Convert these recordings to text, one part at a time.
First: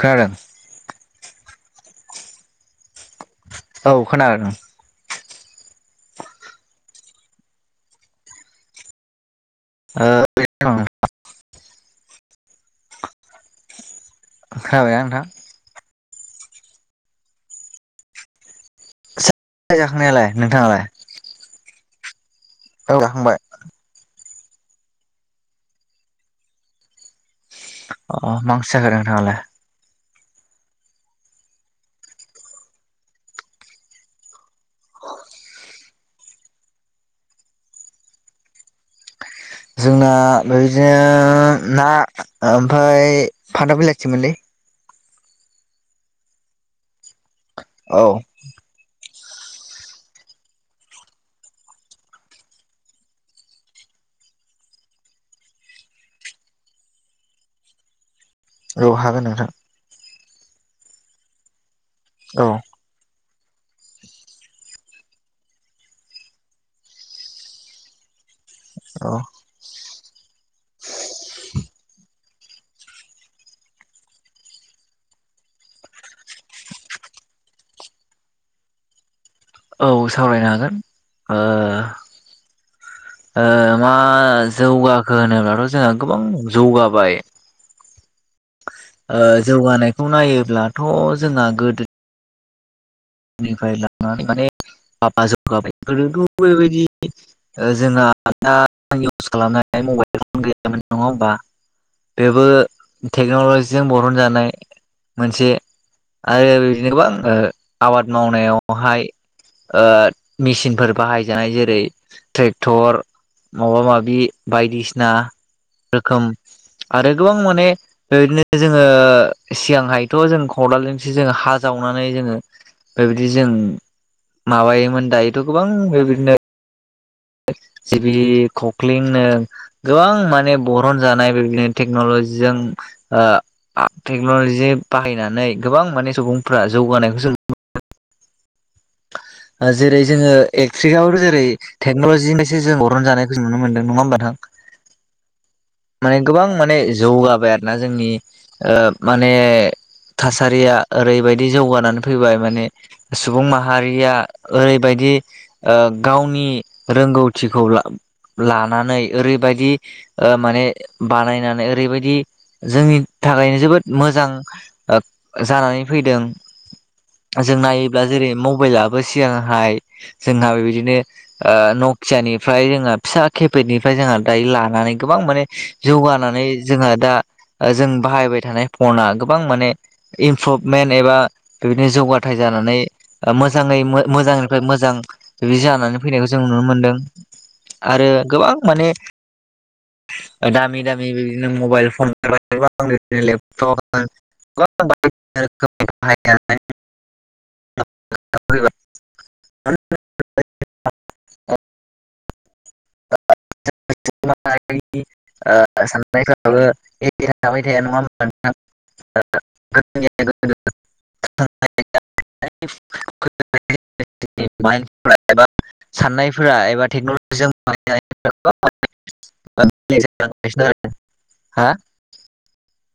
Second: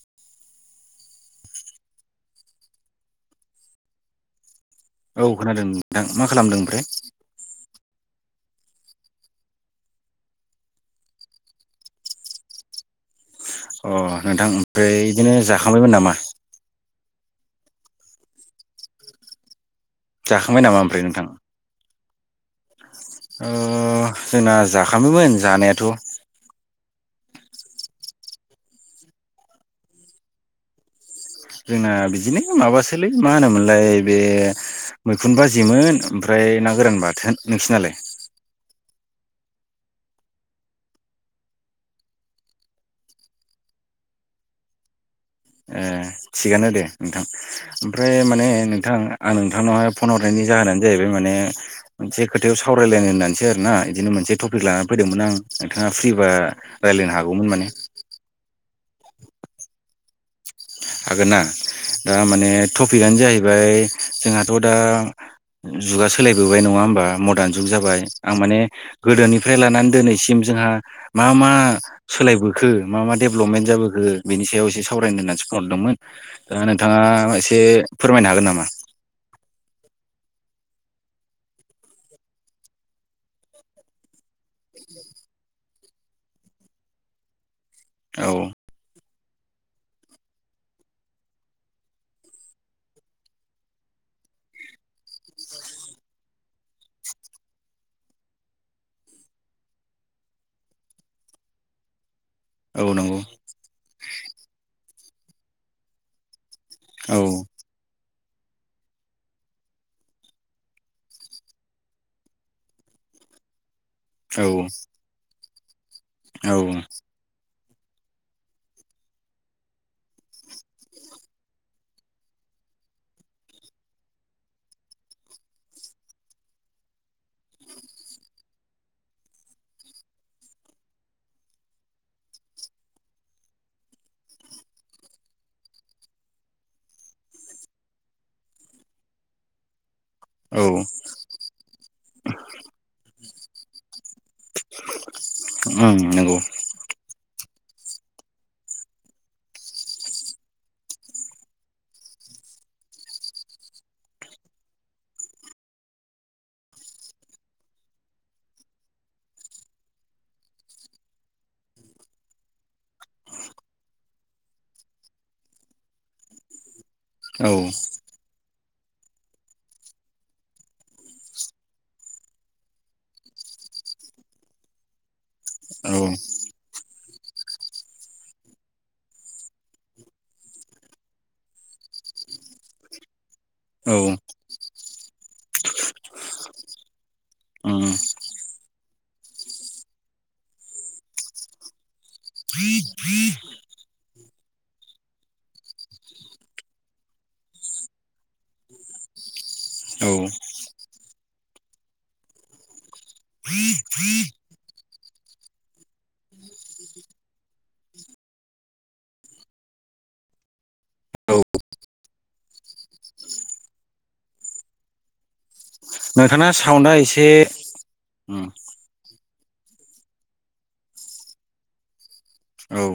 खोनादो औ खोनागादों औ खोनादों नोंथां मा खालामदों ओमफ्राय ओ बे अ नोंथां ओमफ्राय खोनाबायना नोंथां? इदिनो जाखांबायमोन नामा? जाखांबाय जाखांनायालाय जाखांबाय नामा नोंथाङालाय? ओमफ्राय नोंथां। औ हांबाय अम जोंना जाखाबायमोन जानायाथ' अ मा ओंख्रि जाखो नोंथाङालाय जोंना बिदिनो माबासोलै मा होनोमोनलाय बे मैखुन बाजेमोन ओमफ्राय ना गोरान बाथोन नोंसिनालाय जोंना बेबायदिनो ना ओमफ्राय फाथो बिलाइ सोमोनलै ए थिगानो दे नोंथां औ ओमफ्राय माने नोंथां आं नोंथांनावहाय फन हरनायनि जाहोनानो जाहैबाय माने मोनसे खोथायाव सावरायलायनो होननानैसो आर ना बिदिनो मोनसे टपिक लानानै फैदोंमोन आं नोंथाङा फ्रिबा रायलायनो हागौमोन माने औ हागोन नोंथां हागोनना दा औ माने टपिकआनो जाहैबाय जोंहाथ' दा जुगा सोलायबोबाय नङा होमबा मदार्न जुग जाबाय आं माने औ। गोदोनिफ्राय लानानै दिनैसिम जोंहा मा मा सोलायबोखो मा मा डेभेलपमेन्ट जाबोखो बेनि सायाव एसे सावरायनो होननानैसो फनहरदोंमोन दा नोंथाङा एसे फोरमायनो हागोन नामा औ सावरायनो हागोन ओ ओ मा जौगाखो होनोब्लाथ' जोंहा गोबां जौगाबाय औ ओ जौगानायखौ नायोब्लाथ' जोंना गोदो निफ्राय लनानै माने बाबा जौगाबाय गोदोथ बेबायदि ओ जोंना दा इउस खालामनाय मबाइल फन गैयामोन नङा होमबा बेबो औ नंगौ टेक्न'लजिजों बरहन जानाय मोनसे [unintelligible] जेनेबा औ ओ आबाद मावनायावहाय ओ मेसिनफोर बाहायजानाय जेरै ट्रेक्टर माबा माबि बि बायदिसिना रोखोम औ आरो गोबां माने बेबायदिनो जोङो सिगांहायथ' जों खदालजोंसो जों हा जावनानै जोङो बेबायदि जों माबायोमोन दायोथ' गोबां बेबायदिनो सिबिं खखलिं नों गोबां माने बरन जानाय बेबायदिनो टेक्न'लजिजों ओ टेक्न'लजि बाहायनानै गोबां माने सुबुंफोरा जौगानायखौसो जेरै जोङो औ एकट्रिकआवनो जेरै टेक्नलजिनिफायसो जों अरन जानायखौ नुनो मोनदों नङा होमबा नोंथां ओम माने नंगौ गोबां माने जौगाबाय आरोना जोंनि ओ माने थासारिया ओरैबायदि जौगानानै फैबाय माने सुबुं माहारिया ओरैबायदि ओ गावनि रोंगौथिखौ लानानै ओरैबायदि ओ माने बानायनानै ओरैबायदि जोंनि थाखायनो जोबोद मोजां ओ जानानै फैदों औ जों नाय दा जेरै मबाइलाबो सिगांहाय जोंहा बेबायदिनो ओ नकियानिफ्राय जोंहा फिसा खेपेटनिफ्राय जोंहा दायो लानानै गोबां माने औ जौगानानै जोंहा दा जों बाहायबाय थानाय फना गोबां माने इमप्रभमेन्ट एबा बेबायदिनो जौगाथाय जानानै मोजाङै ओम मोजांनिफ्राय मोजां बिदि जानानै फैनायखौ जों नुनो मोनदों औ आरो गोबां माने दामि-दामि बिदिनो मबाइल फन [unintelligible] लेपटप [unintelligible] औ [inaudible] साननायफ्राबो थाबाय थाया नङा [inaudible] औ [inaudible] म एबा नोंथांना साननायफोरा एबा साउन्डआ एसे टेक्नलजिजोंों ओम [inaudible] औ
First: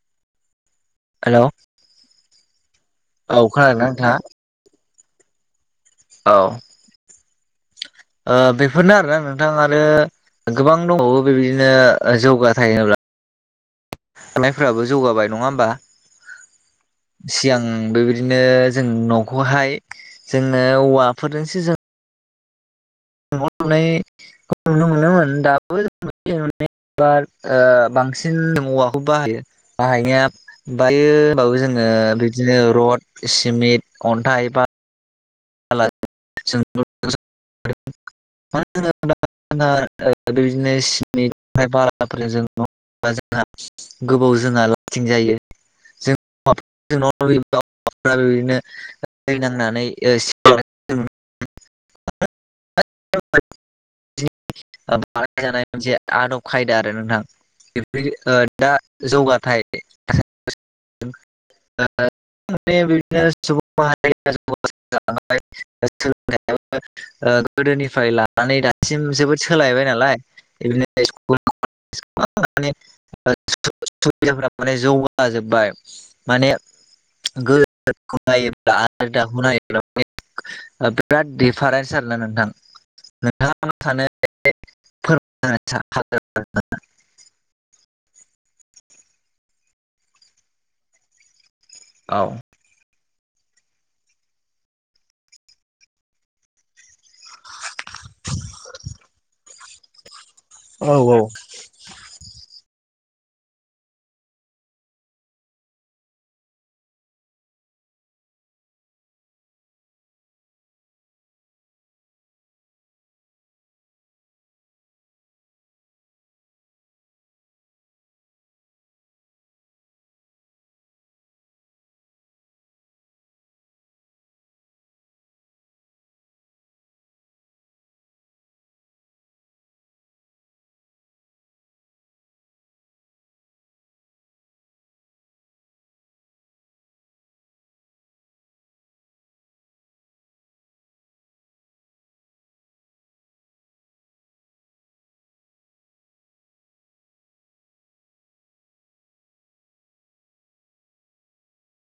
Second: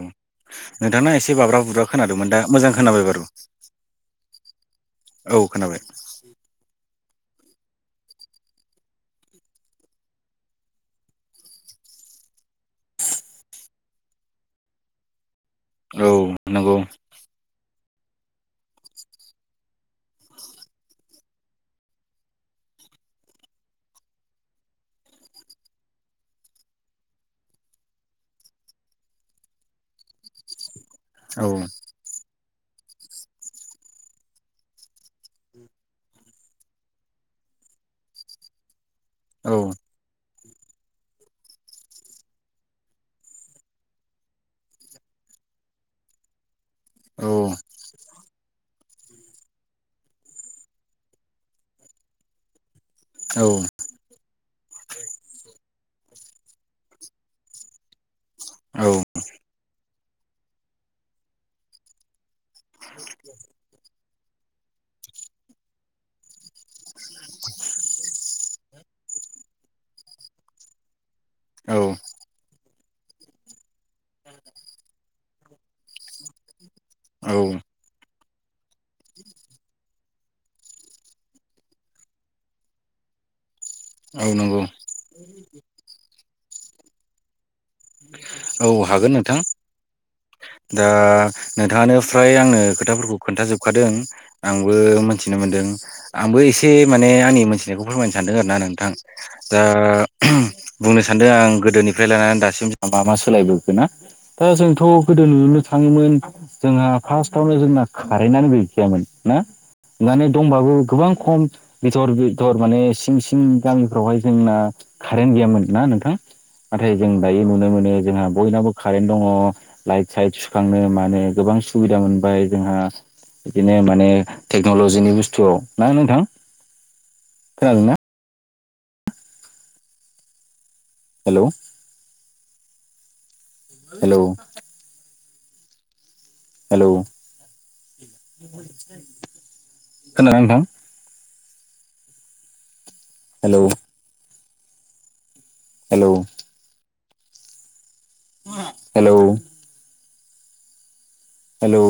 नोंथां एसे हेलौ बाब्रा बुुब्रा खोनादोंमोन दा मोजां खोनाबाय बारु औ खोनादोंना नोंथां आ औ खोनाबाय औ बेफोरनो आरोना नोंथां आरो गोबां दङावो बेबायदिनो जौगा थाहब्ला नायफोराबो जौगाबाय नङा होमबा औ नंगौ सिगां बेबायदिनो जों न'खौहाय जोङो औवाफोरजोंसो जों ननायखौ मोनोमोन दाबो जार बांसिन औवाखौ बाहायो बाहायनाया बायो औ होनबाबो जोङो बिदिनो रड सिमेन्ट अन्थाइ एबा [inaudible] औ बेबायदिनो सिनि बालाफोर जों जोंहा गोबाव जोंहा लास्टिं जायो जों बिदिनो औ दै नांनानै [unintelligible] औ [inaudible] औ बानायजानाय मोनसे आदब खायदा आरो नोंथां बेफोर [inaudible] दा औ जौगाथायाइ [inaudible] ने [unintelligible] जाय [inaudible] गोदोनिफ्राय लानानै दासिम जोबोद सोलायबाय नालाय इभ इ्कुल [unintelligible] औ माने सुबिदाफ माने जौगाजोब्बाय माने [inaudible] औ गो ख आदा ह [inaudible] बिराद दिडिफारेन्स आरोना नोंथां नोंथाङां सानो [inaudible] औ नांगौ फोरम हाग [inaudible] औ हागोन नोंथां दा नोंथाङानो औ फ्राय आंनो खोथाफोरखौ खोन्थाजोबखादों आंबो मोनथिनो मोनदों आंबो एसे माने आंनि मोनथिनायखौ फोरमायनो सानदों आरोना नोंथां दा औ बुंनो औ सानदों आं गोदोनिफ्राय लानानै दासिम मा मा सोलायबोखोना दा जोंथ' गोदो नुनो थाङोमोन जोंहा फार्स्टावनो जोंना खारेन्टआनो गैखायामोन ना? माने दंबाबो गोबां खम बिथर बिथर माने सिं सिं गामिफ्रावहाय जोंना कारेन्ट गैयामोन ना नोंथां? नाथाय जों दायो नुनो मोनो जोंहा बयनावबो कारेन्ट दङ लाइट साइट सुखांनो मानो गोबां सुबिदा मोनबाय जोंहा बिदिनो माने टेक्न'लजिनि बुस्थुआव ना नोंथां खोनादोंनाा हेल' हेलौ हेलौ खोनादोंना नोंथां? Hello hello hello hello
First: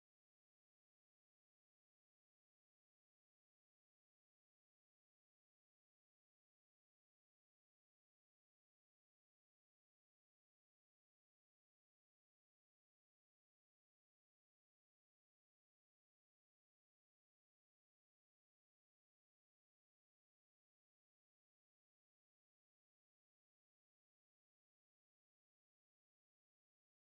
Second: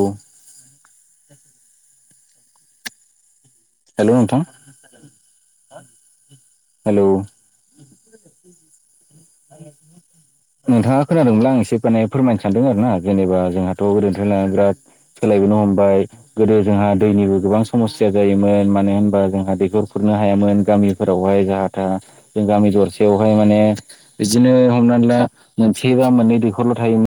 hello नोंथां? हेलौ आरो नोंथाङा खोनादोंमोन आं एसे माने फोरमायनो सानदों आरोना जेनेबा जोंहाथ' ओरैनिफ्राय ला बिराद सोलायबोनो हमबाय गोदो जोंहा दैनिबो गोबां समस्या जायोमोन मानो होनबा जोंहा दैखर खुरनो हायामोन गामि फोरावहाय जाहा था जों गामि दरसेयावहाय माने बिदिनो हमनानै ला मोनसे बा मोननै दैखरल' थायोमोन।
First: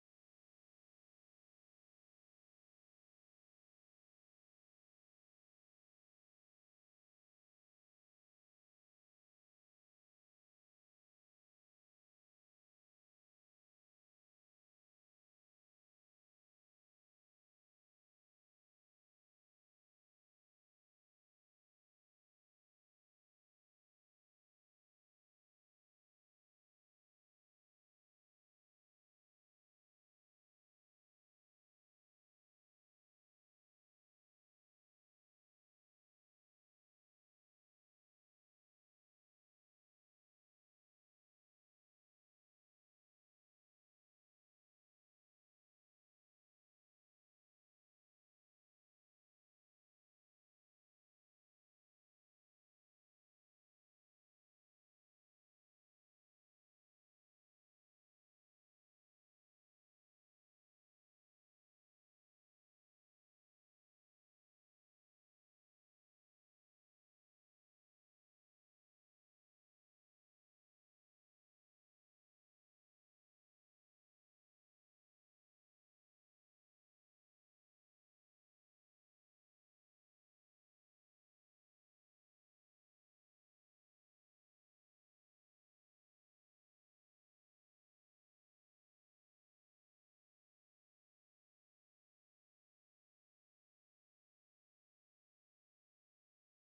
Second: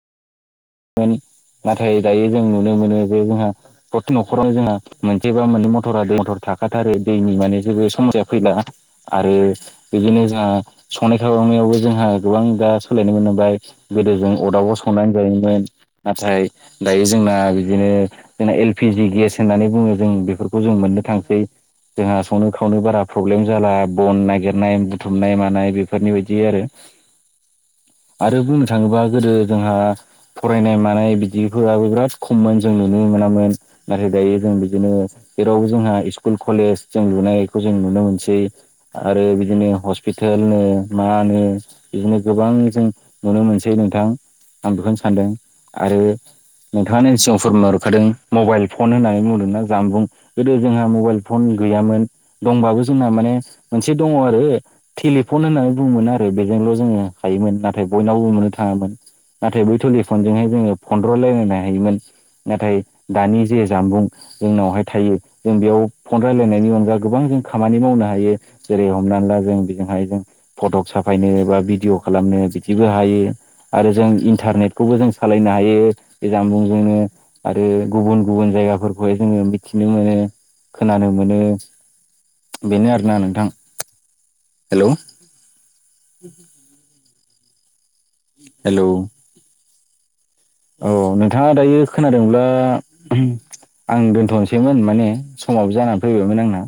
नाथाय दायो जों नुनो मोनो जे जोंहा प्रतिक न'खरावनो जोंहा मोनसेबा मोननै मथर दै मथर थाखाथारो दैनि माने जेबो समस्या फैला। आरो बिदिनो जोंहा संनाय खावनायावबो जोंहा गोबां दा सोलायबो नुबाय। गोदो जों अरदाबाव संनानै जायोमोन नाथाय दायो जोंना बिदिनो जोंना एलपिजि गेस होननानै बुङो जों बेफोरखौ जों मोननो थांसै। जोंहा संनो खावनो बारा प्रब्लेम जाला बन नागिरनाय बुथुमनाय मानाय बेफोरनि बायदि आरो। आरो बुंनो थाङोबा गोदो जोंहा फरायनाय मानाय बिदिफोराबो बिराद खममोन जों नुनो मोनामोन। नाथाय दायो जों बिदिनो जेरावबो जोंहा स्कुल कलेज जों लुनायखौ जों नुनो मोनसै। आरो बिदिनो हस्पिटेल नो मा होनो बिदिनो गोबां जों नुनो मोनसै नोंथां आं बेखौनो सानदों आरो नोंथाङानो [unintelligible] फोरमहरखादों मबाइल फन होननानै बुंदोंना जानबुं गोदो जोंहा मबाइल फन गैयामोन दंबाबो जोंना माने मोनसे दङ आरो टेलिफन होननानै बुङोमोन आरो बेजोंल' जोङो हायोमोन नाथाय बयनावबो मोननो थाङामोन। नाथाय बै टलिफनजोंहाय जोङो फन्द्र' रायलायनो हायोमोन। नाथाय दानि जे जामबुं जोंनावहाय थायो जों बेयाव फन रायलायनायनि अनगा गोबां जों खामानि मावनो हायो। जेरै हमनानै ला जों बेजोंहाय जों फटक साफायनो बा भिडिअ खालामनो बिदिबो हायो आरो जों इन्टारनेट खौबो जों सालायनो हायो बे जानबुंजोंनो। आरो गुबुन गुबुन जायगाफोरखौहाय जोङो मिथिनो मोनो खोनानो मोनो। बेनो आरोना नोंथां। हेल' हेलौ औ नोंथाङा दायो खोनादोंब्ला आं दोनथ'नोसैमोन माने समाव जानानै फैबायमोन आंना।